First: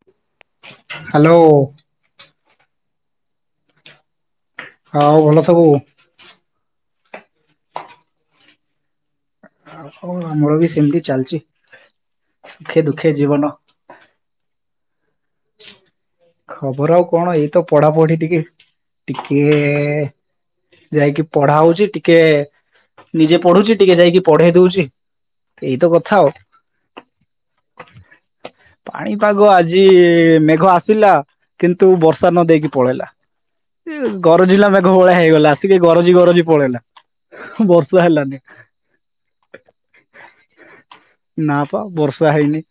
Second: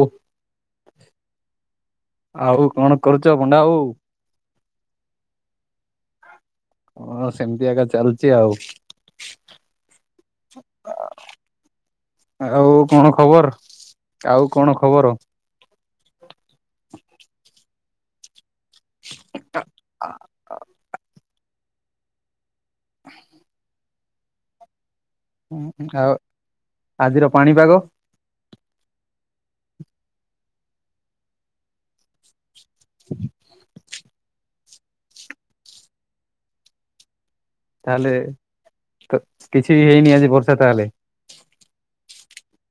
ଓ hello. ଆଉ କଣ କରୁଛ ଭଣ୍ଡା ଆଉ। ହଉ ଭଲ ସବୁ ହଁ ସେମିତି ଆଜ୍ଞା ଚାଲିଛି ଆଉ ଆଉ କଣ ହଁ ଆମର ବି ସେମିତି ଚାଲିଛି ଆଉ ସୁଖେ କଣ ଦୁଃଖେ ଖବର ଜୀବନ ଆଉ କଣ ଖବର ଖବର ଆଉ କଣ ଏଇତ ପଢାପଢି ଟିକେ ଟିକେ ଯାଇକି ପଢା ହଉଚି ଟିକେ ନିଜେ ପଢୁଛି ଟିକେ ଯାଇକି ପଢେଇ ଦଉଛି ଏଇତ ହୁଁ ଆଉ କଥା ଆଜିର ପାଣିପାଗ ପାଣିପାଗ ଆଜି ମେଘ ଆସ ଆସିଲା କିନ୍ତୁ ବର୍ଷା ନ ଦେଇେକି ପଳେଇଲା, ହୁଁ ଗରଜିଲା ମେଘ ଭଳିଆ ହେଇଗଲା ଆସିକି ଗରଜି ଗରଜି ପଳେଇଲା, ବର୍ଷା ତାହେଲେ ହେଲାନି କିଛି ହେଇନି ଆଜି ବର୍ଷା ତାହେଲେ, ପା ବର୍ଷା ନା ହେଇନି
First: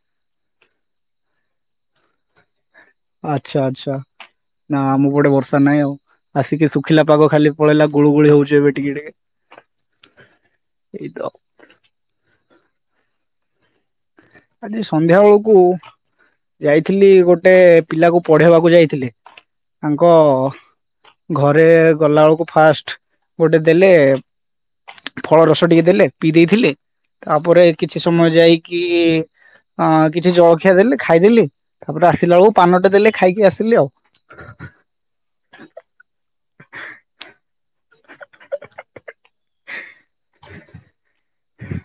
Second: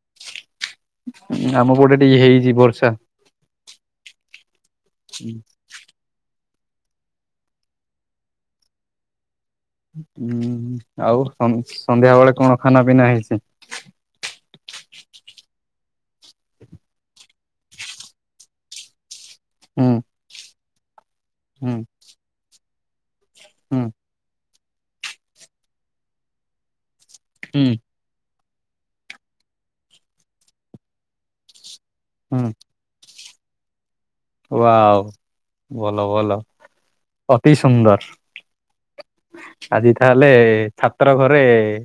ଆମ ପଟେ ଟିକେ ହେଇଛି ବର୍ଷା ଆଚ୍ଛା ଆଚ୍ଛା, ନା ଆମ ପାଟେ ବର୍ଷା ନାହିଁ ଆଉ ଆସିକି ଶୁଖିଲା ପାଗ ଖାଲି ପଳେଇଲା ଗୁଳ ଗୁଳି ହଉଛି ଏବେ ଟିକେ ଟିକେ, ହୁଁ ଏଇ ତ ଆଉ ସନ୍ଧ୍ୟା ବେଳେ କଣ? ଖାନା ପିନା ହେଇଛି, ଆଜି ସନ୍ଧ୍ୟା ବେଳକୁ ଯାଇଥିଲି ଗୋଟେ ପିଲାକୁ ପଢେଇବାକୁ ଯାଇଥିଲି ହୁଁ ତାଙ୍କ ଘରେ ହୁଁ ଗଲା ବେଳକୁ ଫାଷ୍ଟ ଗୋଟେ ହୁଁ ଦଲେ ଫଳ ରସ ଟିକେ ଦେଲେ ପିଇ ଦେଇଥିଲି, ତାପରେ ହୁଁ କିଛି ସମୟ ଯାଇ କି ଅ କିଛି ଜଳଖିଆ ଦେଲେ ଖାଇଦେଲି, ତାପରେ ଆସିଲା ହୁଁ ବେଳୁ ପାନଟେ ଦେଲେ ଖାଇକି ଆସିଲି ଆଉ, ୱାଓ ଭଲ ଭଲ। ଅତି ସୁନ୍ଦର ଆଜି ତାହେଲେ ଛାତ୍ର ଘର ରେ ଏ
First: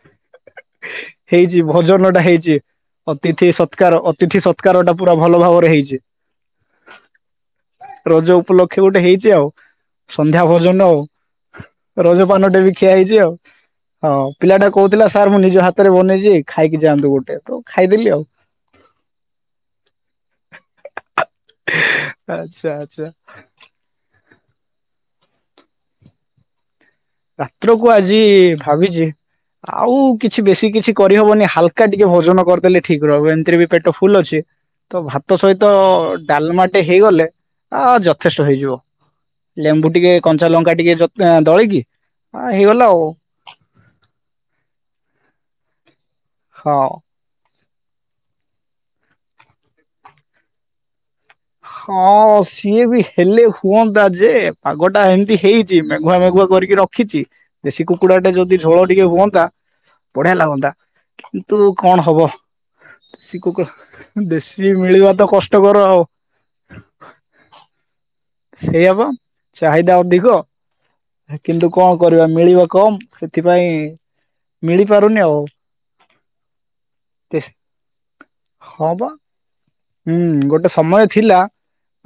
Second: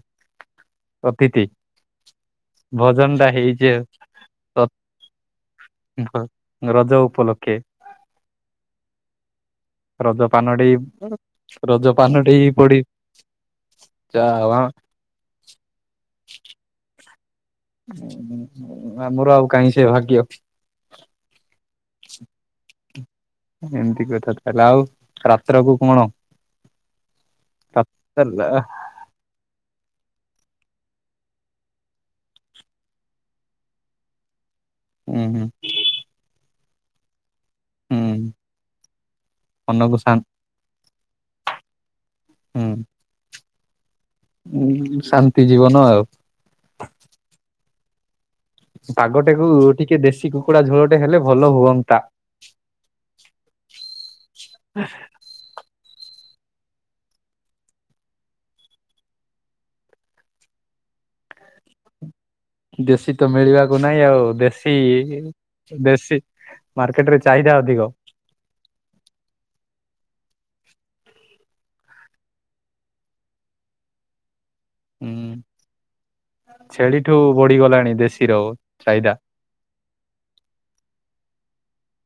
ହେଇଛି ଭୋଜନ ଟା ହେଇଛି ଭୋଜନ ଟା ଅତିଥି ହେଇଛି ସତ୍କାର ଅତିଥି ସତ୍କାର ଟା ପୁରା ଭଲ ଭାବରେ ହେଇଛି, ରଜ ଉପଲକ୍ଷେ। ରଜ ଉପଲକ୍ଷେ ଗୋଟେ ହେଇଛି ଚି ଆଉ, ରଜ ସନ୍ଧ୍ୟା ପାନଟି ଭୋଜନ ଆଉ ରଜ ପାନଟି ରଜପାନଟେ ବି ପଡି ଖିଆ ହେଇଛି ଆଉ, ହଉ ଯାଉ ପିଲାଟା କହୁଥିଲା ସାର୍ ମୁଁ ନିଜ ହାତରେ ବନେଇଛି ଖାଇକି ଯ। ଗୋଟେ। ତ ଖାଇଦେଲି ଆଉ। ଆମର ଆଉ କାହିଁ ସେ ଭାଗ୍ୟ। ଆଚ୍ଛା ଆଚ୍ଛା। ଏମିତି କଥା ତାହଲା ଆଉ ରାତ୍ରକୁ କଣ। ରାତ୍ର କୁ ଆଜି ହୁଁ ଭାବିଛି। ଆଉ କିଛି ବେଶୀ କିଛି କରିହବନି ହାଲକା ଟିକେ ଭୋଜନ କରିଦେଲେ ଠିକ ରହିବ ଏମିତିରେ ବି ପେଟ ଫୁଲ ଅଛି। ତ ଭାତ ହୁଁ ସହିତ ଡାଲମାଟି। େ ହେଇଗଲେ। ଆ ହୁଁ ଯଥେଷ୍ଟ ହେଇଯିବ ଲେମ୍ବୁ ମନକୁ ଶା ଟିକେ କଞ୍ଚା ଲଙ୍କା ଟିକେ ଦଳ କିି। ହଁ ହେଇଗଲା ଆଉ। ଉ ଶାନ୍ତି ଜୀବନ ଆଉ। ହଁ। ପାଗଟାକୁ ଟିକେ ଦେଶୀ କୁକୁଡା ଝୋଳଟେ ହେଲେ। ଭଲ ହୁଅନ୍ତା ହଁ ସିଏ ବି ହେଲେ ହୁଅନ୍ତା ଯେ ପାଗ ଟା ଏମତି ହେଇ। ମେଘୁଆ ମେଘୁଆ କରିକି ରଖିଛି ଦେଶୀ କୁକୁଡା ଟା ଯଦି ଝୋଳ ଟିକେ ହୁଅନ୍ତା ବଢିଆ ଲାଗନ୍ତା କିନ୍ତୁ କଣ ହବ। ଦେଶୀ ତ ମିଳିବାକୁ ନାହିଁ ଆଉ ଦେଶୀ ମିଳିବା ତ କଷ୍ଟକର ଆଉ ଦେଶୀ। ମାର୍କେଟ ରେ ଚାହିଦା ଅଧିକ। ହେଇ ହବ ଚାହିଦା ଅଧିକ କିନ୍ତୁ କଣ କରିବା ମିଳିବା କମ ସେଥିପାଇଁ। ହୁଁ ମିଳିପାରୁନି ଆଉ ଛେଳିଠୁ ବଢିଗଲାଣି ଦେଶୀର ହଁ ବା ଚାହିଦା। ହୁଁ ଗୋଟେ ସମୟ ଥିଲା।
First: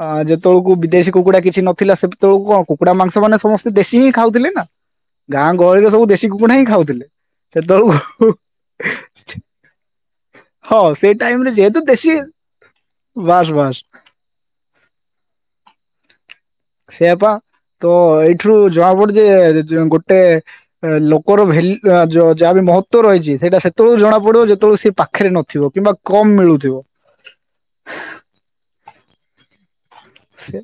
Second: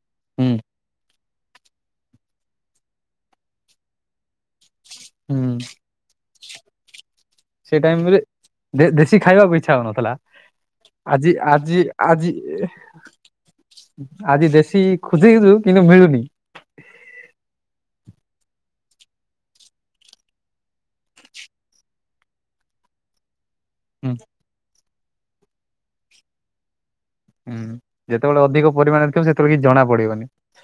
ହଁ ହୁଁ ଯେତେବେଳକୁ ଦେଶୀ କୁକୁଡ଼ା। କିଛି ନଥିଲା ସେ ତବେଳକୁ କଣ କୁକୁଡା ମାଂସ ମାନେ ସମସ୍ତେ ଦେଶୀ ହିଁ ଖାଉଥିଲେ ନା। ହୁଁ ଗାଁ ଗହଳିରେ ସବୁ ଦେଶୀ। ବୁଢା ହିଁ ଖାଉଥିଲେ। ସେ ସେତେଳ ଟାଇମ ରେ ଦେଶୀ ଖାଇବାକୁ ଇଚ୍ଛା ହଉନଥିଲା ହଁ ସେ ଆଜି ଟାଇମ ରେ ଆଜି ଯେହେତୁ ଦେଶୀ। ଆଜି ବାସ୍ ବାସ୍ ଆଜି ଦେଶୀ ଖୋଜଛୁ କିନ୍ତୁ ମିଳୁନି। ସେଇଆପା ତ ଏଇଠରୁ ଜଣା ପଡୁ ଯେ ଗୋଟେ ଲୋକର ଭଲ ଯାହା ବି ମହତଵ ରହିଛି ସେଇଟା ସେ। ଯେତେଳଳେ ହୁଁ ଜଣାପଡିବ ଯେତବେଳେ ସେ ପା। ପାଖରେ ନଥିବ କିମ୍ବା କମ ମିଳୁଥିବ। ହୁଁ ଯେତେବେଳେ ଅଧିକ ପରିମାଣରେଥିବ ସେତେବେଳେ କିଛି ଜଣା। ପଡିବନି। ସେ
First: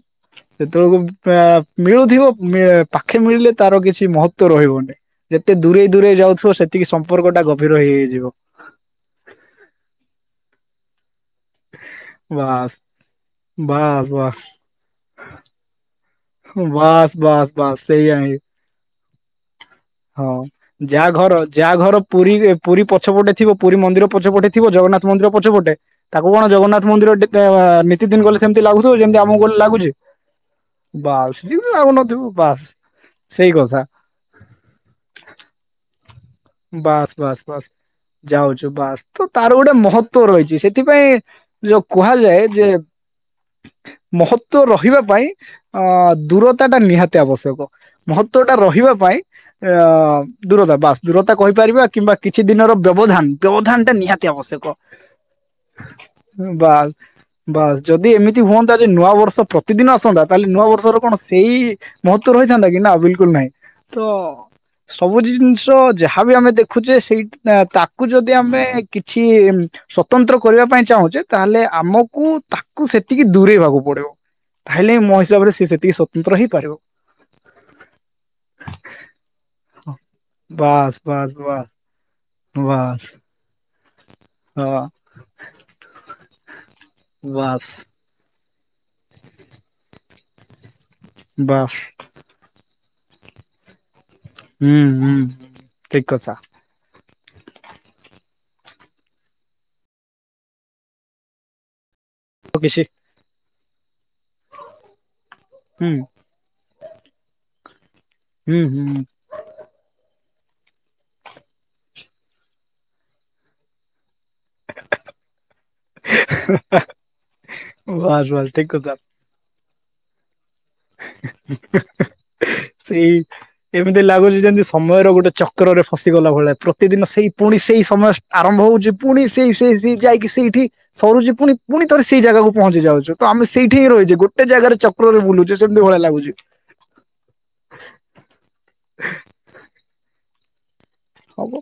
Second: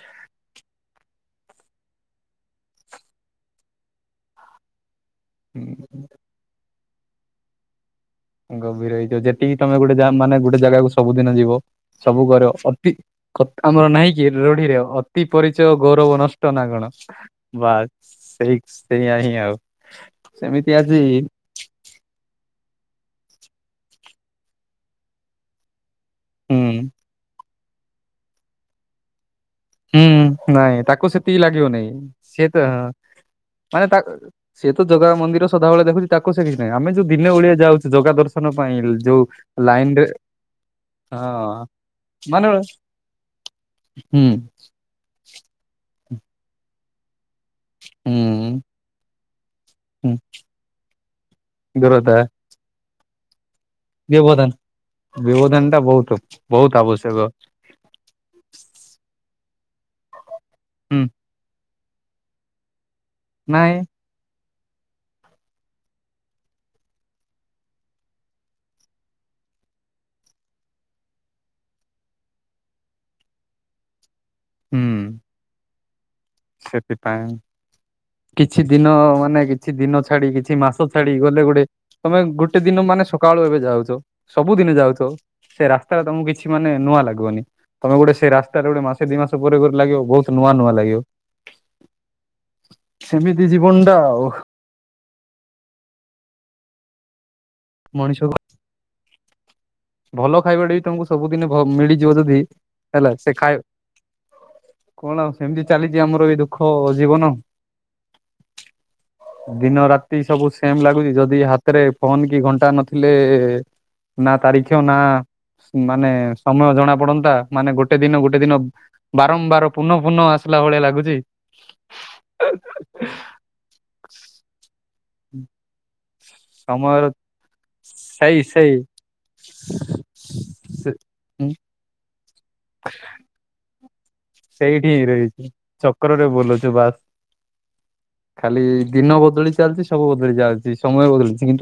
ସେତେବେଳକୁ। ଆ ମିଳୁଥିବ ପାଖେ ମିଳିଲେ ତାର କିଛି ମହତଵ ରହିବନି। ଯେତେ ଦୂରେଇ ଦୂରେଇ ଯାଉଥିବ ସେ। ଟିକେ ସମ୍ପର୍କଟା ଗଭୀର ହେଇଯାଇଛି। ଗଭୀର ହେଇଯିବ ଯେତିକି ତମେ ଗୋଟେ ମାନେ ଗୋଟେ ଜାଗାକୁ। ସବୁଦିନ ଯିବ। ସବୁ କରିବ ବାସ୍ ଅତି ଆମର ବାସ୍ ନାହିଁ କି ବାସ୍ ରଢିରେ ଅତି ପରିଚୟ ଗୌରବ ନଷ୍ଟ। ନା କଣ ବାସ୍ ବାସ୍ ବାସ୍ ସେଇ ଆଣି। ସେଇା ହିଁ ଆଉ। ହଁ ସେମିତି ଆଜି ଯାହା ଘର ଯାହା ଘର ପୁରୀ। ପୁରୀ ପଛପଟେ ଥିବ ପୁରୀ ମନ୍ଦିର ପଛପଟେ ଥିବ ଜଗନ୍ନାଥ ମନ୍ଦିର ପଛପଟେ। ତାକୁ କଣ ହୁଁ ଜଗନ୍ନାଥ ମନ୍ଦିର ନିତି ଦିନ ଗଲେ ସେମିତି ଲାଗୁଥିବ ଯେମିତି ଆମ ଗଲେ। ଲାଗୁଛି ହୁଁ ନାଇଁ ତାକୁ ବାସ୍ ସେତିକି ଲାଗିବ ନାହିଁ ଲାଗୁନଥିବ ସିଏ ତ ବାସ୍ ହ ସେଇ କଥା ମାନେ ତା ସିଏ ତ। ଜଗା ମନ୍ଦିର ସଦାବେଳେ ଦେଖୁଛି। ତାକୁ ସେ କିଛି ନାହିଁ ଆମେ ଯୋଉ ବାସ୍ ଦିନେ ବାସ୍ ଓଳିଆ ବାସ୍ ଯାଉଛୁ ଜଗା ଦର୍ଶନ ଯାଉଛୁ ପାଇଁ ବାସ୍ ଯୋଉ ତ ତାର ଗୋଟେ ଲାଇନ ରେ ମହତ୍ତ୍ଵ ରହିଛି ସେଥିପାଇଁ ହଁ ଯୋଉ କୁହାଯାଏ ମାନେ ହୁଁ ଯେ ମହତ୍ଵ ରହିଛି। ରହିବା ପାଇଁ ଅ ଦୂରତା ଟା ନିହାତି ଆବଶ୍ୟକ। ମହତ୍ଵ ଟା ହୁଁ ରହିବା ପାଇଁ ହୁଁ ଅ ଦୂରତା ବାସ ଦୂରତା କହିପାରିବା କିମ୍ବା ଦୂରତା କିଛି ଦିନ ବ୍ୟବଧାନ ବ୍ୟବଧାନ ଟା ନିହାତି ବ୍ୟବଧାନ ଆବଶ୍ୟକ ବ୍ୟବଧାନ ଟା ବହୁତ ବହୁତ ବାସ୍ ଆବଶ୍ୟକ ବାସସ୍ ଯଦି ଏମିତି ହୁଅନ୍ତା ଯେ ନୂଆବର୍ଷ ପ୍ରତିଦିନ ଆସନ୍ତା। ତାହଲେ ନୂଆବର୍ଷର ହୁଁ କଣ ସେଇ ମହତ୍ତ୍ଵ ରହିଥାନ୍ତା କି ନା ବିଲକୁଲ ବିଲ୍କୁଲ ନାହିଁ ନାଇଁ ତ ସବୁ ଜିନିଷ ଯାହାବି ଆମେ ଦେଖୁଛେ ସେଇ ତାକୁ ଯଦି ଆମେ କିଛି ସ୍ଵତନ୍ତ୍ର କରିବା ପାଇଁ ଚାହୁଁଛେ ତାହେଲେ ଆମକୁ ତାକୁ ସେତିକି ଦୂରେଇବାକୁ ପଡିବ। ଭାଇଲେ ମୋ ହୁଁ ହିସାବରେ ସେ ସେ ଦିସ ସେଥିପାଇଁ କିଛି ଦିନ ମାନେ କିଛି ଦିନ ଛାଡି କିଛି ମାସ ବାସ୍ ଛାଡି। ବାସ୍ ଗଲେ ଗୋଟେ ବାସ୍। ତମେ ଗୋଟେ ଦିନ ବାସ୍ ମାନେ ସକାଳୁ ଏବେ ଯାଉଛ। ସବୁଦିନ ହଁ ଯାଉଛ ସେ ରାସ୍ତା ଟା ତମକୁ କିଛି ମାନେ ନୂଆ ଲାଗିବନି ବାସ୍ ତମେ ଗୋଟେ ସେ ରାସ୍ତା ଗୋଟେ ମାସେ ଦି ମାସ ପରେ ଗଲେ ବହୁତ ନୂଆ ନୂଆ ଲାଗିବ। ବାସ୍ ସେମିତି ଜୀବନ ଟା ଆଉ । ହୁଁ ହୁଁ ଠିକ କଥା। ମଣିଷକୁ ଭଲ ଖାଇବାଟା ବି ତମକୁ ସବୁଦିନ ମିଳିଯିବ ଯିବ ଯଦି କିଛି ହେଲା ସେ ଖାଇବା କଣ ଆଉ ସେମିତି ହୁଁ ଚାଲିଛି ଆମର ବି ଦୁଃଖ ଜୀବନ। ହୁଁ ହୁଁ। ଦିନ ରାତି ସବୁ ସେମ ଲାଗୁଛି ଯଦି ହାତରେ ଫୋନ କି ଘଣ୍ଟା ନଥିଲେ ନା ନା ମାନେ ସମୟ ଜଣା ପଡନ୍ତା ମାନେ ଗୋଟେ ଦିନ ବାସ୍ ଗୋଟେ ବାସ୍ ଦିନ ଠିକ କଥା। ବାରମ୍ବାର ପୁନ ପୁନ ଆସ ସେଇ ଏମିତି ଲାଗୁଛି ଯେମିତି ସମୟର ଗୋଟେ ଚକ୍ରରେ ଫଶି ଗଲା ଭଳିଆ ପ୍ରତିଦିନ ସମୟର ସେଇ ପୁଣି ସେଇ ସମୟ ସେଇ ଆରମ୍ଭ ସେଇ ହଉଛି ପୁଣି ସେଇ ସେଇ ସେଇ ଯାଇକି ସେଇଠି ସରୁଛି ପୁଣି ପୁଣି ଥରେ ସେଇ ଜାଗାକୁ ପହଞ୍ଚି ଯାଉଛ ତ ଆମେ ସେଇ ସେଇଠି ହିଁ ରହିଛେ। ଗୋଟେ ଜାଗାରେ ସେଇଠି ହିଁ ଚକ୍ରରେ ରହିଛି ବୁଲୁଚେ ଚକ୍ରରେ ବୁଲୁଛୁ ବାସ୍ ଖାଲି ଦିନ ବଦଳି ଚାଲିଛି ସବୁ ବଦଳି ଯାଉଛି। ହବ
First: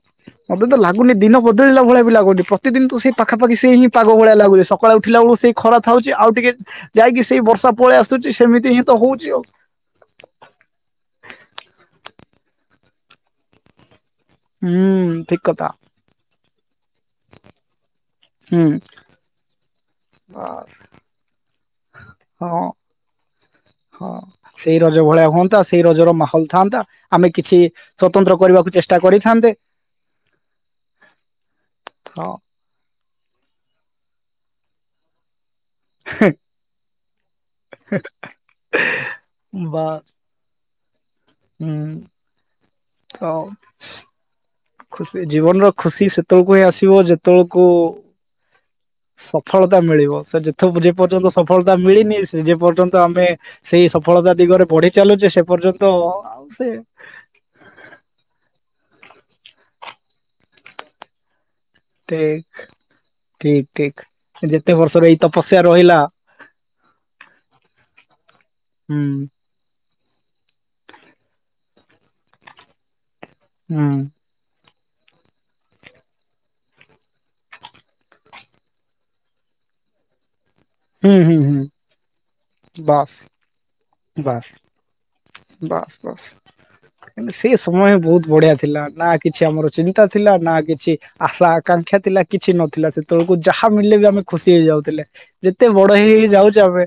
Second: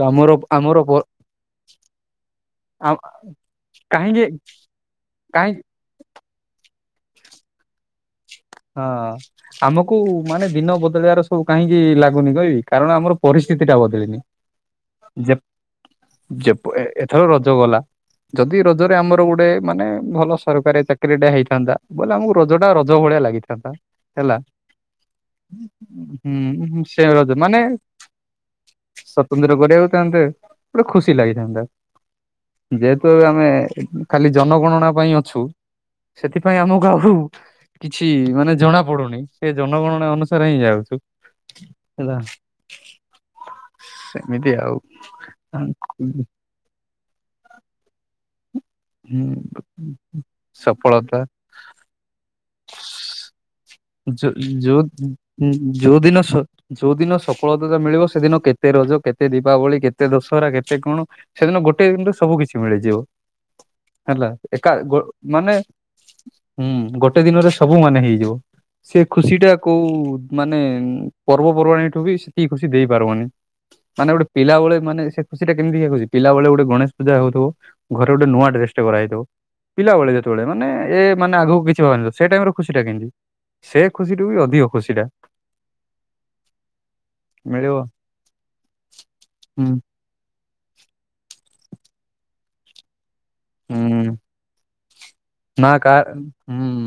ମତେ ତ ଲାଗୁନି ଦିନ ବଦଳିଲା ଭଳିଆ ବି ଲାଗୁନି ।ପ୍ରତିଦିନ ଆ ତୁ ସେଇ ପାଖାପାଖି ସେଇ ହିଁ ପାଗ କାହିଁକି ଭଳିଆ ଲାଗୁଛି ।ସକାଳୁ ଉଠିଲା ବେଳକୁ କାହିଁ ସେଇ ଖରା ଥାଉଛି ଆଉ ଟିକେ ଯାଇକି ସେଇ ବର୍ଷା ପଳେଇ ଆସୁ ହଁ ଆମକୁ ମାନେ ଦିନ ବଦଳେଇବାର ସବୁ କାହିଁକି ଲାଗୁ ଲାଗୁନି କହିବି କାରଣ ଆମର ପରିସ୍ଥିତି ଟା ବଦଳିନି। ହୁଁ ଯେ ଠିକ କଥା। ଯେ ଏଥର ରଜ ଗଲା ଯଦି ହୁଁ ରଜରେ ଆମର ଗୋଟେ ମାନେ ଭଲ ସରକାରୀ ଚାକିରି ଟା ହେଇଥାନ୍ତା ବୋଇଲେ ଆମକୁ ରଜ ହଁ ଟା ରଜ ଭଳିଆ ଲାଗେ। ହଁ ସେଇ ରଜ ଭଳିଆ ହୁଅନ୍ତା ସେଇ ରଜର ମାହୋଲ ଥାଆନ୍ତା ହୁଁ ସେ ରଜ ଆମେ କିଛି ମାନେ ସ୍ଵତନ୍ତ୍ର କରିବାକୁ ଚେଷ୍ଟା ସ୍ଵତନ୍ତ୍ର କରିଥାନ୍ତେ। କରିବାକୁ ଚାହାନ୍ତେ ଗୋଟେ ହଁ ଏ ଆମେ ଖାଲି ଜନଗଣନା ପାଇଁ ଅଛୁ ସେଥିପାଇଁ ଆମକୁ ଆଉ କିଛି ମାନେ ଜଣା ପଡୁନି ସେ ଜନଗଣନା ଅନୁସାରେ ହିଁ ଯାଉଛୁ। ହୁଁ ହୁଁ ହେଲା ତ ସେମିତି ଆଉ ଖୁସି ଜୀବନ ର ଖୁସି ସେତେବେଳକୁ ହିଁ ଆସିବ ଯେତେବେଳକୁ ସଫଳତା ମିଳିବ ସେ ଯେ ଯେ ସଫଳତା ପର୍ଯ୍ୟନ୍ତ ସଫଳତା ମିଳିନି ଯେ ପର୍ଯ୍ୟନ୍ତ ଆମେ ସେଇ ଯ ସଫଳତା ଦିଗରେ ଯୋଉ ବଢି ଚାଲୁଛେ ସେ ପର୍ଯ୍ୟନ୍ତ ଯୋଉ ଦିନ ଆଉ ସେ ଯୋଉ ଦିନ ସଫଳତା ମିଳିବ ସେଦିନ କେତେ ରଜ କେତେ ଦୀପାବଳି କେ କେତେ ଦଶହରା କେତେ କଣ ସେଦିନ ଗୋଟେ ଦିନରେ ସବୁ ଠିକ କିଛି ମିଳିଯିବ ଠିକ ଠିକ। ହେଲା। ଏକା ଯେତେ ବର୍ଷର ଏଇ ମାନେ ତପସ୍ୟା ରହିଲା ହୁଁ ଗୋଟେ ଦିନରେ ସବୁ ସବୁ ମାନେ ହେଇଯିବ। ସେ ହୁଁ ଖୁସି ଟା କୋଉ ମାନେ ପର୍ବପର୍ବାଣୀ ଠୁ ବି ସେତିକି ଖୁସି ଦେଇ ପାରିବନି। ହୁଁ ମାନେ ଗୋଟେ ପିଲାବେଳେ ମାନେ ସେ ଖୁସି ଟା କେମିତି ଇଏ କରିଚି ପିଲାବେଳେ ଗୋଟେ ଗଣେଶ ପୂଜା ହଉଥିବ ଘରେ ଗୋଟେ ନୂଆ ଡ୍ରେସ ଟା କରା ହେଇଥିବ ପିଲାବେଳେ ଯେତେବେଳେ ମାନେ ଏ ହୁଁ ମାନେ ହୁଁ ଆଗକୁ ହୁଁ କିଛି ସେଇ ଭବା ହେଇନଥିବ ଟାଇମରୁ ଖୁସିଟା କେମତି ବାସ୍ ବାସ୍ ବାସ୍ ବାସ୍ ସେ ମିଳିବ ସମୟ ବହୁତ ବଢିଆ ଥିଲା ନା କିଛି ଆମର ହୁଁ ଚିନ୍ତା ଥିଲା ନା କିଛି ଆଶା ଆକାଂକ୍ଷା ଥିଲା କିଛି ନଥିଲା। ସେତେବେଳକୁ ଯାହା ମିଳିଲେ ବି ହୁଁ ଆମେ ଖୁସି ହେଇ ଯାଉଥିଲେ ନା ।ଯେତେ କା ବଡ ହେଇ ହେଇ ଯାଉଛେ ହୁଁ ଆମେ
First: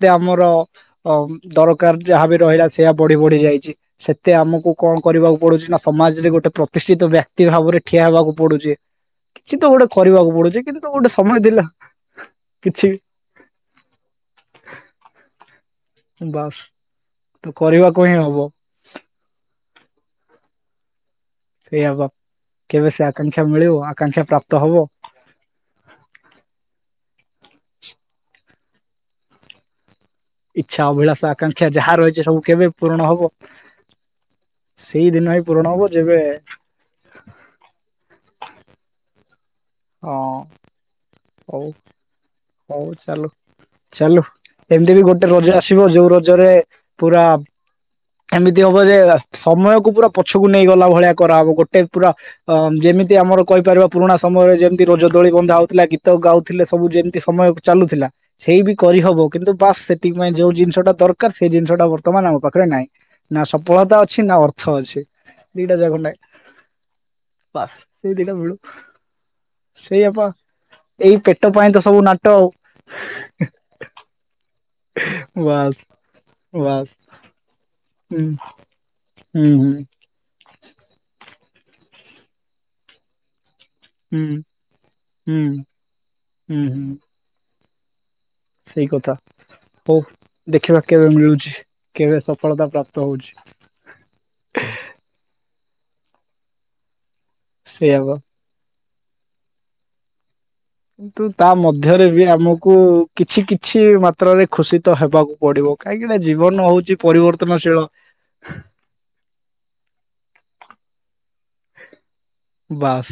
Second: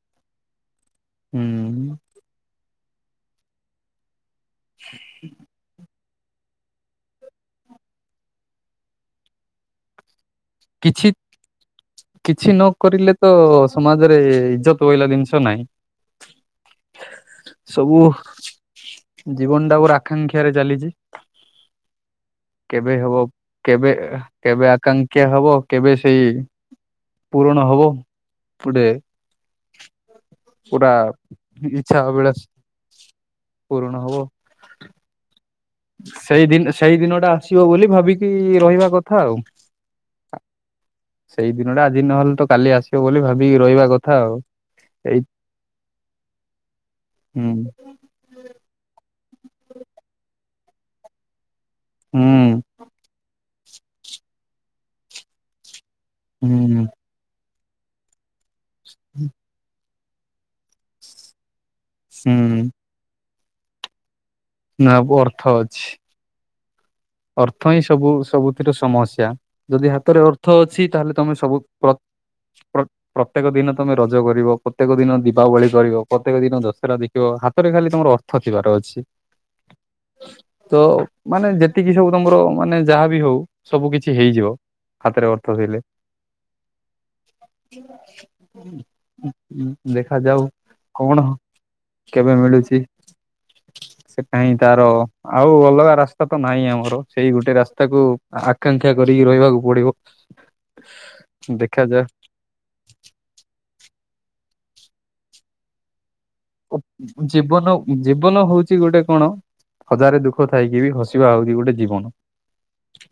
ଏ ଆମର ହ ହୁଁ ଦରକାର ଯାହା ବି ରହିଲା ସେଇଆ ବଢି ବଢି ଯାଇଛି। ସେ ଏତେ ଆମକୁ କଣ କରିବାକୁ ପଡୁଛି ନା ସମାଜରେ ଗୋଟେ ପ୍ରତିଷ୍ଠିତ ବ୍ୟକ୍ତି ଭାବରେ ଠିଆ ହେବାକୁ ପଡୁଛି କିଛି ତ ଗୋଟେ କରିବାକୁ ପଡୁ କିଛି କିଛି ନ କରିଲେ ତ ସମାଜରେ ଇଜ୍ଜତ ବୋଇଲେ ଜିନିଷ ନାହିଁ। ବାସ୍ ତ କରିବାକୁ ହିଁ ହବ। ତାକୁ ରାଆକାଂକ୍ଷାାରେ ଚାଲିଛି। ସେଇଆ ବା କେବେ ସେ ଆକାଂକ୍ଷା ମିଳିବ ଆକାଂକ୍ଷା ପ୍ରାପ୍ତ ହବ। କ କେବେ ସେଇ ପୂରଣ ହବ ଗୁଟେ ଇଚ୍ଛା, ଅଭିଳାଷା, ଆକାଂକ୍ଷା ଯାହା ରହିଛି ସବୁ ଅଭିଳାଷ କେବେ ପୂରଣ ହବ? ସେଇ ଦିନ ଏ ସେଇଦିନ୍ ସେଇଦିନ ଟା ଆସିବ ବୋଲି ଭାବିକି ରହିବା କଥା ଆଉ। ହଁ ସେଇ ହଉ ଦିନଟା ଆଜି ନହେଲେ ତ କାଲି ହଉ ଆସିବ ବୋଲି ଚାଲୁ ଭାବିକି ରହିବା କଥା ଚାଲୁ ଆଉ ଏମିତି ବି ଏଇ ଗୋଟେ ରଜ ଆସିବ ଯୋଉ ରଜରେ ପୁରା ହୁଁ ଏମିତି ହବ ଯେ ଏ ଫାଷ୍ଟ ସମୟ କୁ ପୁରା ପଛକୁ ନେଇଗଲା ଭଳିଆ କରା ହବ ଗୋ ଟେ ପୁରା ହୁଁ ଯେମିତି ଆମର କହିପାରିବ ପୁରୁଣା ସମୟରେ ଯେମ୍ ରଜଦୋଳି ବନ୍ଧା ହଉଥିଲା ଗୀ ତ ଗାଉଥିଲେ ସବୁ ହୁଁ ଯେମ୍ ମ କୁ ଚାଲୁଥିଲା ସେଇବି କରି ହବ କିନ୍ତୁ ବାସ୍ ସେ ତିକ୍ ପାଇଁ ଯୋଉ ଜିନିଷଟା ଦରକାର ସେ ଜିନି ଜଉଟା ବର୍ତ୍ତମାନ ଆମ ହୁଁ ପାଖରେ ନିହିଁ। ନା ସଫଳତା ଅ ଛିନା ଅର୍ଥ ନା ଅଛି ଅର୍ଥ ଦିଟା ଅଛି ଯାକ ନାଇ। ଅର୍ଥ ହିଁ ସବୁ ସବୁଥିର ସମସ୍ୟା ଯଦି ହାତରେ ସେଇଆପା ଅର୍ଥ ଅଛି ତାହେଲେ ଏଇ ତମେ ପେଟ ସବୁ୍ ପାଇଁ ତ ପ୍ର ସବୁ ନାଟ ଆଉ ପ୍ର-ପ୍ରତ୍ୟେକ ଦିନ ତମେ ରଜ କରିବ। ପ୍ରତ୍ୟେକ ଦିନ ଦୀପାବଳି ବାସ୍ କରିବ ପ୍ରତ୍ୟେକ ଦିନ ବାସ୍ ଦଶହରା ଦେଖିବ ହାତ ରେ ଖାଲି ତମର ହୁଁ ଅର୍ଥ ଥିବାର ଅଛି ହୁଁ ହୁଁ ତ ମାନେ ଯେ ଏତିକି ସବୁ ତମର ମାନେ ଯାହା ବିି ହଉ ସବୁ କିଛି ହୁଁ ହେଇଯିବ ହାତରେ ହୁଁ ଅର୍ଥ ଥିଲେ। [inaudible] ହୁଁ ହୁଁ ସେଇ କଥା ହଉ ଦେଖାଯାଉ ଦେଖିବା କେବେ କଣ ମିଳୁଛି କେବେ ସଫଳତା ମିଳୁଚି? ପ୍ରାପ୍ତ ହଉଛି ସେ କାହିଁ ତାର ଆଉ ଅଲଗା ରାସ୍ତା ତ ନାହିଁ ଆମର ସେଇ ଗୋଟେ ରାସ୍ତାକୁ ସେଇଆବା ଆକାଂକ୍ଷା୍ ଶିକ୍ଷା କରିକି ରହିବାକୁ ପଡିବ। ତୁ ତା ଦେଖାଯାଉ ମଧ୍ୟରେ ବି ଆମକୁ କିଛି କି୍ କିଛି ମାତ୍ରରେ ଖୁସି ତ ହେବାକୁ ପଡିବ କାଇକି ଜୀବନ ଜୀବନ ହଉଛି ଗୋଟେ କଣ ହଜାରେ ଦୁଃଖ ଥାଇକି ବି ହସିବା ହଉ। ବାସ୍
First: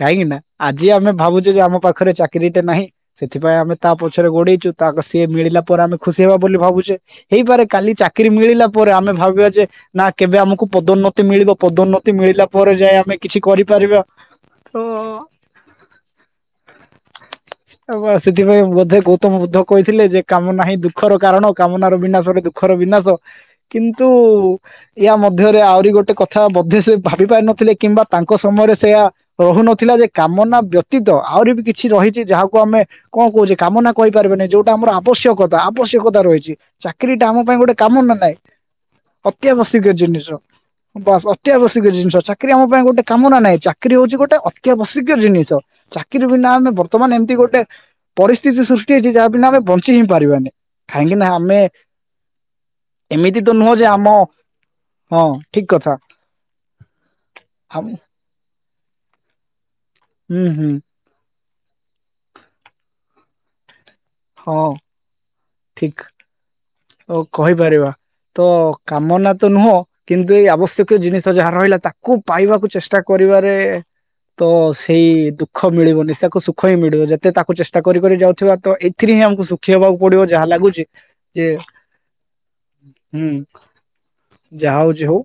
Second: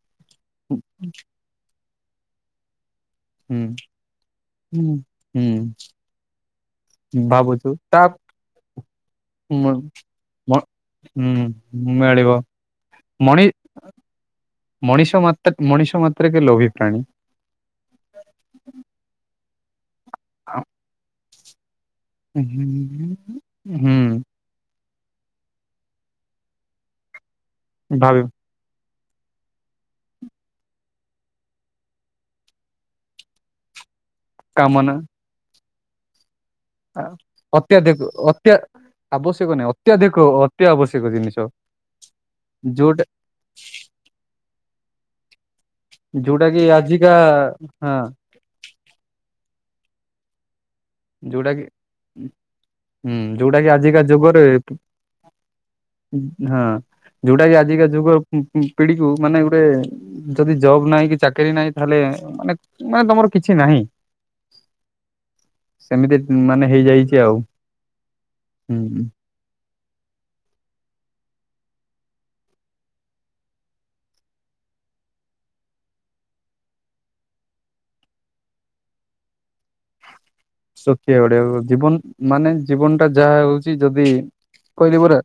କାହିଁକି ନା ଆଜି ଆମେ ଭାବୁଛେ ଯେ ଆମ ପାଖରେ ଚାକ୍ କ୍ରିଟା ନାହିଁ। ସେଥିପାଇଁ ହୁଁ ଆମେ ତା ପଛରେ ଗୋଡେଇଛୁ ହୁଁ ତା ସିଏ ମିଳିଲା ପରେ ହୁଁ ଆମେ ଖୁସି ହେବା ବୋଲି ଭାବୁଛେ ହେଇପାରେ ଭାବୁଛୁ କାଲି ତା ଚାକିରି ମିଳିଲା୍ ପରେ ଆମେ ଭ ଭାବିବା ଯେ ମ ନା କେବେ ମ ଆମକୁ ପଦୋନ୍ନତି ହୁଁ ମିଳିବ ପଦୋନ୍ନ୍ ମିଳିବ ମିଳିଲା ପରେ ଯାଏ ଆମେ କିଛି ମଣି କରିପାରିବା ତ ମଣିଷ ମାତ୍ର ମଣିଷ ମାତ୍ରକେ ଲୋଭୀ ପ୍ରାଣୀ ସେଥିପାଇଁ ବୋଧେ ଗୌତମ ବୁଦ୍ଧ ଥିଲେ ଯେ କାମ ନାହିଁ ଦୁଃଖର କାରଣ। ମନାର ବିନାଶ ଦୁଃଖର ବିନାଶ ହୁଁ କିନ୍ତୁ ୟା ମଧ୍ୟରେ ଆହୁରି ଗୋଟେ କଥା ବୋଧେ ସେ ଭାବିିପାରୁନ ଥିଲେ କିମ୍ବା ଭାବି ତାଙ୍କ ସମୟରେ ସେଆ ରହୁନଥିଲା ଯେ କାମନା ବ୍ୟତୀତ ଆହୁରି ବି କିଛି ରହିଛି ଯାହାକୁ ଆମେ କଣ କହୁଛେ କାମନା କହିପାରିବନି ଯଉଟା ଆମର କାମନା ଆବଶ୍ୟକ ତା ଆବଶ୍ୟକତା ରହିଛି। ଚାକିରୀ ଟା ଆମ ପାଇଁ ଗୋଟେ ଅତ୍ୟାଧିକ କାମନା ନାଇଁ ଅତ୍ୟା ଆବଶ୍ୟକ ନାହିଁ ଅତ୍ୟାବଶ୍ୟକୀୟ ଅତ୍ୟାଧିକ ଜିନିଷ ଅତି ଆବଶ୍ୟକ ବାସ୍ ଜିନିଷ ଅତ୍ୟାବଶ୍ୟକ। ଜିନିଷ ଚାକିରି ଆମ ପାଇଁ ଗୋଟ ଯୋଉଟା କାମ ନା ନାହିଁ ଚାକିରି ହଉଛି ଗୋଟେ ଅ କେ ବସିକ ଜିନିଷ ଚାକିର ଯୋଉଟା ବିନା କି ଆମେ ବର୍ତ୍ତମାନ ଆଜିକା ଏମିତି ଗୋଟେ ହଁ ପରିସ୍ଥିତି ସୃଷ୍ଟି ହେଇଛି ଯାହା ବିନା ଆମେ ବଞ୍ଚିହିଁ ପାରିବାନି। କାହିଁକି ନା ଯୋଉଟା ଆମେ କି ହୁଁ ଏମିତି ତ ଯୋଉଟା କି ନୁହଁ ଯେ ଆଜିକା ଆମ ଯୁଗରେ ହଁ ଠିକ କଥା ହଁ ଯୋଉଟା କି ଆଜିକା ଆମ ଯୁଗ ହୁଁ ପିଢିକୁ ମାନେ ଗୋଟେ ହୁଁ ଯଦି ହୁଁ ଜବ୍ ନାହିଁ କି ଚାକ କିରି ନହିଁ ତାହଲେ ମାନେ ମାନେ ତମର କିଛି ନାହିଁ। ହଁ ଠିକ ସେମିତି ମାନେ ହେଇଯାଇଛି ଓ ଆଉ କହିପାରିବା ତ ହୁଁ। କାମନା ତ ନୁହଁ କିନ୍ତୁ ଏଇ ଆବଶ୍ୟକୀୟ ଜିନିଷ ଯାହା ରହିଲା ତାକୁ ପାଇବାକୁ ଚେଷ୍ଟା କରିବାରେ ତ ସେଇ ଦୁଃଖ ମିଳିବନି ତାକୁ ସୁଖ ହିଁ ମିଳିବ ଯେତେ ତାକୁ ଚେଷ୍ଟା କରିି କରି ଯାଉଥିବା ତ ଏଥିରେ ହିଁ ଆମକୁ ସୁଖୀ ହବାକୁ ପଡିବ ଯେ ଯାହା ଲାଗୁଛି ଯଉ ଜୀବନ ମାନେ ଜୀବନ ଟା ହୁଁ ଯାହା ହଉଛି ଯଦି ଯାହା କହିଲି ହଉଛି ପରା ହଉ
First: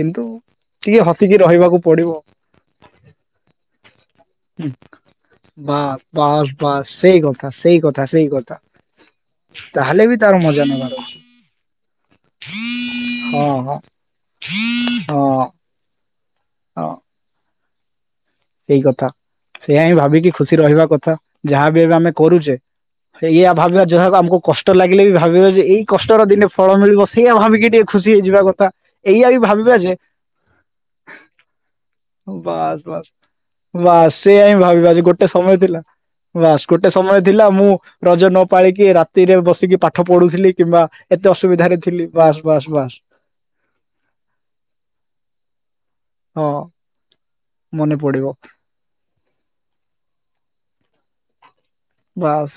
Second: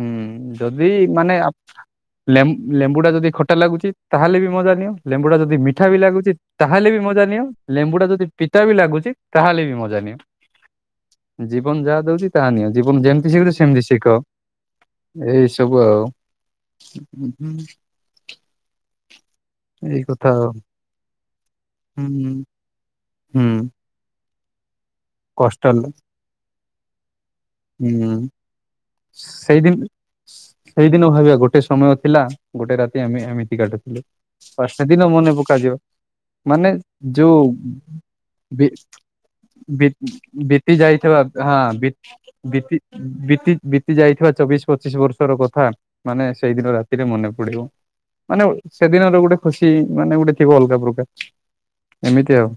ହୁଁ ଯଦି ଟିକେ ମାନେ ହସିକି ରହିବାକୁ ଆପ ପଡିବ ଲେମ୍ବୁ ଟା ଯଦି ଖଟା ଲାଗୁଛି ତାହେଲେ ବି ହୁଁ। ମଜା ନିଅ ଲେମ୍ବୁ ଟା ଯଦି ମିଠା ବି ବାସ୍ ଲାଗୁଛି ବାସ୍ ବାସ୍ ତାହେଲେ ବି ସେଇ ମଜା ନିଅ କଥା ସେଇ ଲେମ୍ବୁ କଥା ଟା ଯଦି ସେଇ କଥା ପିତା ବି ଲାଗୁଛି ତାହଲେ ବି ମଜା ତାହେଲେ ନିଅ ତାର ମଜା ନେବାର ଅଛି । ଜୀବନ ଯାହା ଦଉଛି ତାହା ନିଅ ଜୀବନ ଯେମିତି ହଁ ଶିଖୁରି ହଁ ସେମତି ଶିଖ ହଁ ଏଇ ସବୁ ଆଉ। [unintelligible] ହୁଁ [unintelligible] ଏଇ କଥା ସେଇୟା ହିଁ ଏଇ କଥା ଭାବିକି ଆଉ ଖୁସି ରହିବା କଥା ଯାହାବି ଏବେ ଆମେ ହୁଁ କରୁଚେ ସେଇୟଆ ହୁଁ ଭାବିବା ଯହା ଆମକୁ କଷ୍ଟ କଷ୍ଟ ଲାଗିଲେ ବି ଭାବିବ କଷ୍ଟ ଯେ ଏଇ ହେଲା। କଷ୍ଟର ଦିନେ ଫଳ ମିଳିବ । ସେଇଆ ଭାବିକି କିଏ ଟିକେ ଖୁସି ହେଇଯିବା କଥା? ଏଇଆ ବି ଭାବିବା ଯେ ସେଇଦିନଟି ସେଇଦିନ ଭାବିବା ଗୋଟେ ସମୟ ଥିଲା ବାସ୍ ଗୋଟେ ରାତି ବାସ୍ ଆମେ ଏମିତି କାଟୁଥିଲୁ ବାସ୍ ସେଆ ହଁ ଭାବିବା ଯେ ସେଦିନ ଗୋଟେ ମନେ ସମୟ ପକାଯିବ ଥିଲା ବାସ୍ ମାନେ ଗୋଟେ ସମୟ ଯୋଉ ଥିଲା ମୁଁ ରଜ ନ ବି ପାଳିକି ରାତିରେ ବସିକି ବି ପାଠ ପଢୁଥିଲି ବିତି କିମ୍ବା ଯାଇଥିବା ଏତେ ହଁ ଅସୁବିଧାରେ ବି ଥିଲି ବାସ୍ ବାସ୍ ବିତି ବାସ୍ ବିତି ବିତି ଯାଇଥିବା ଚବିଶ ପଚିଶ ବର୍ଷର କଥା ମାନେ ହଁ ସେଇଦିନ ରାତିରେ ମନେ ପ ଡିବ ମନେ ପଡିବ ମାନେ ସେଦିନର ଗୋଟେ ଖୁସି କି ମାନେ ଗୋଟେ ଥିବ ଅଲଗା ପ୍ରକା ବାସ୍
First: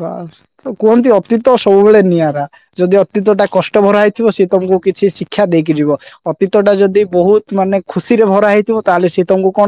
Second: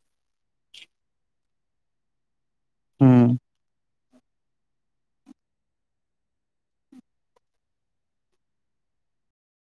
ବାସ୍ କୁହନ୍ତି ଅତିକ୍ତ ସୁ ସବୁବେଳେ ନିଆରା ଯଦି ହୁଁ। ଅତୀତ ଟା କଷ୍ଟ ଭରା ହେଇ ଥିବ ସିଏ ତମକୁ କିଛି ଶିକ୍ଷା ଦେଇକି ଯିବ। ଅତୀତ ଟା ଯଦି ବହୁତ ମାନେ ଖୁସିରେ ଭରା ହେଇଥିବ ତାହେଲେ ସିଏ ତମକୁ କଣ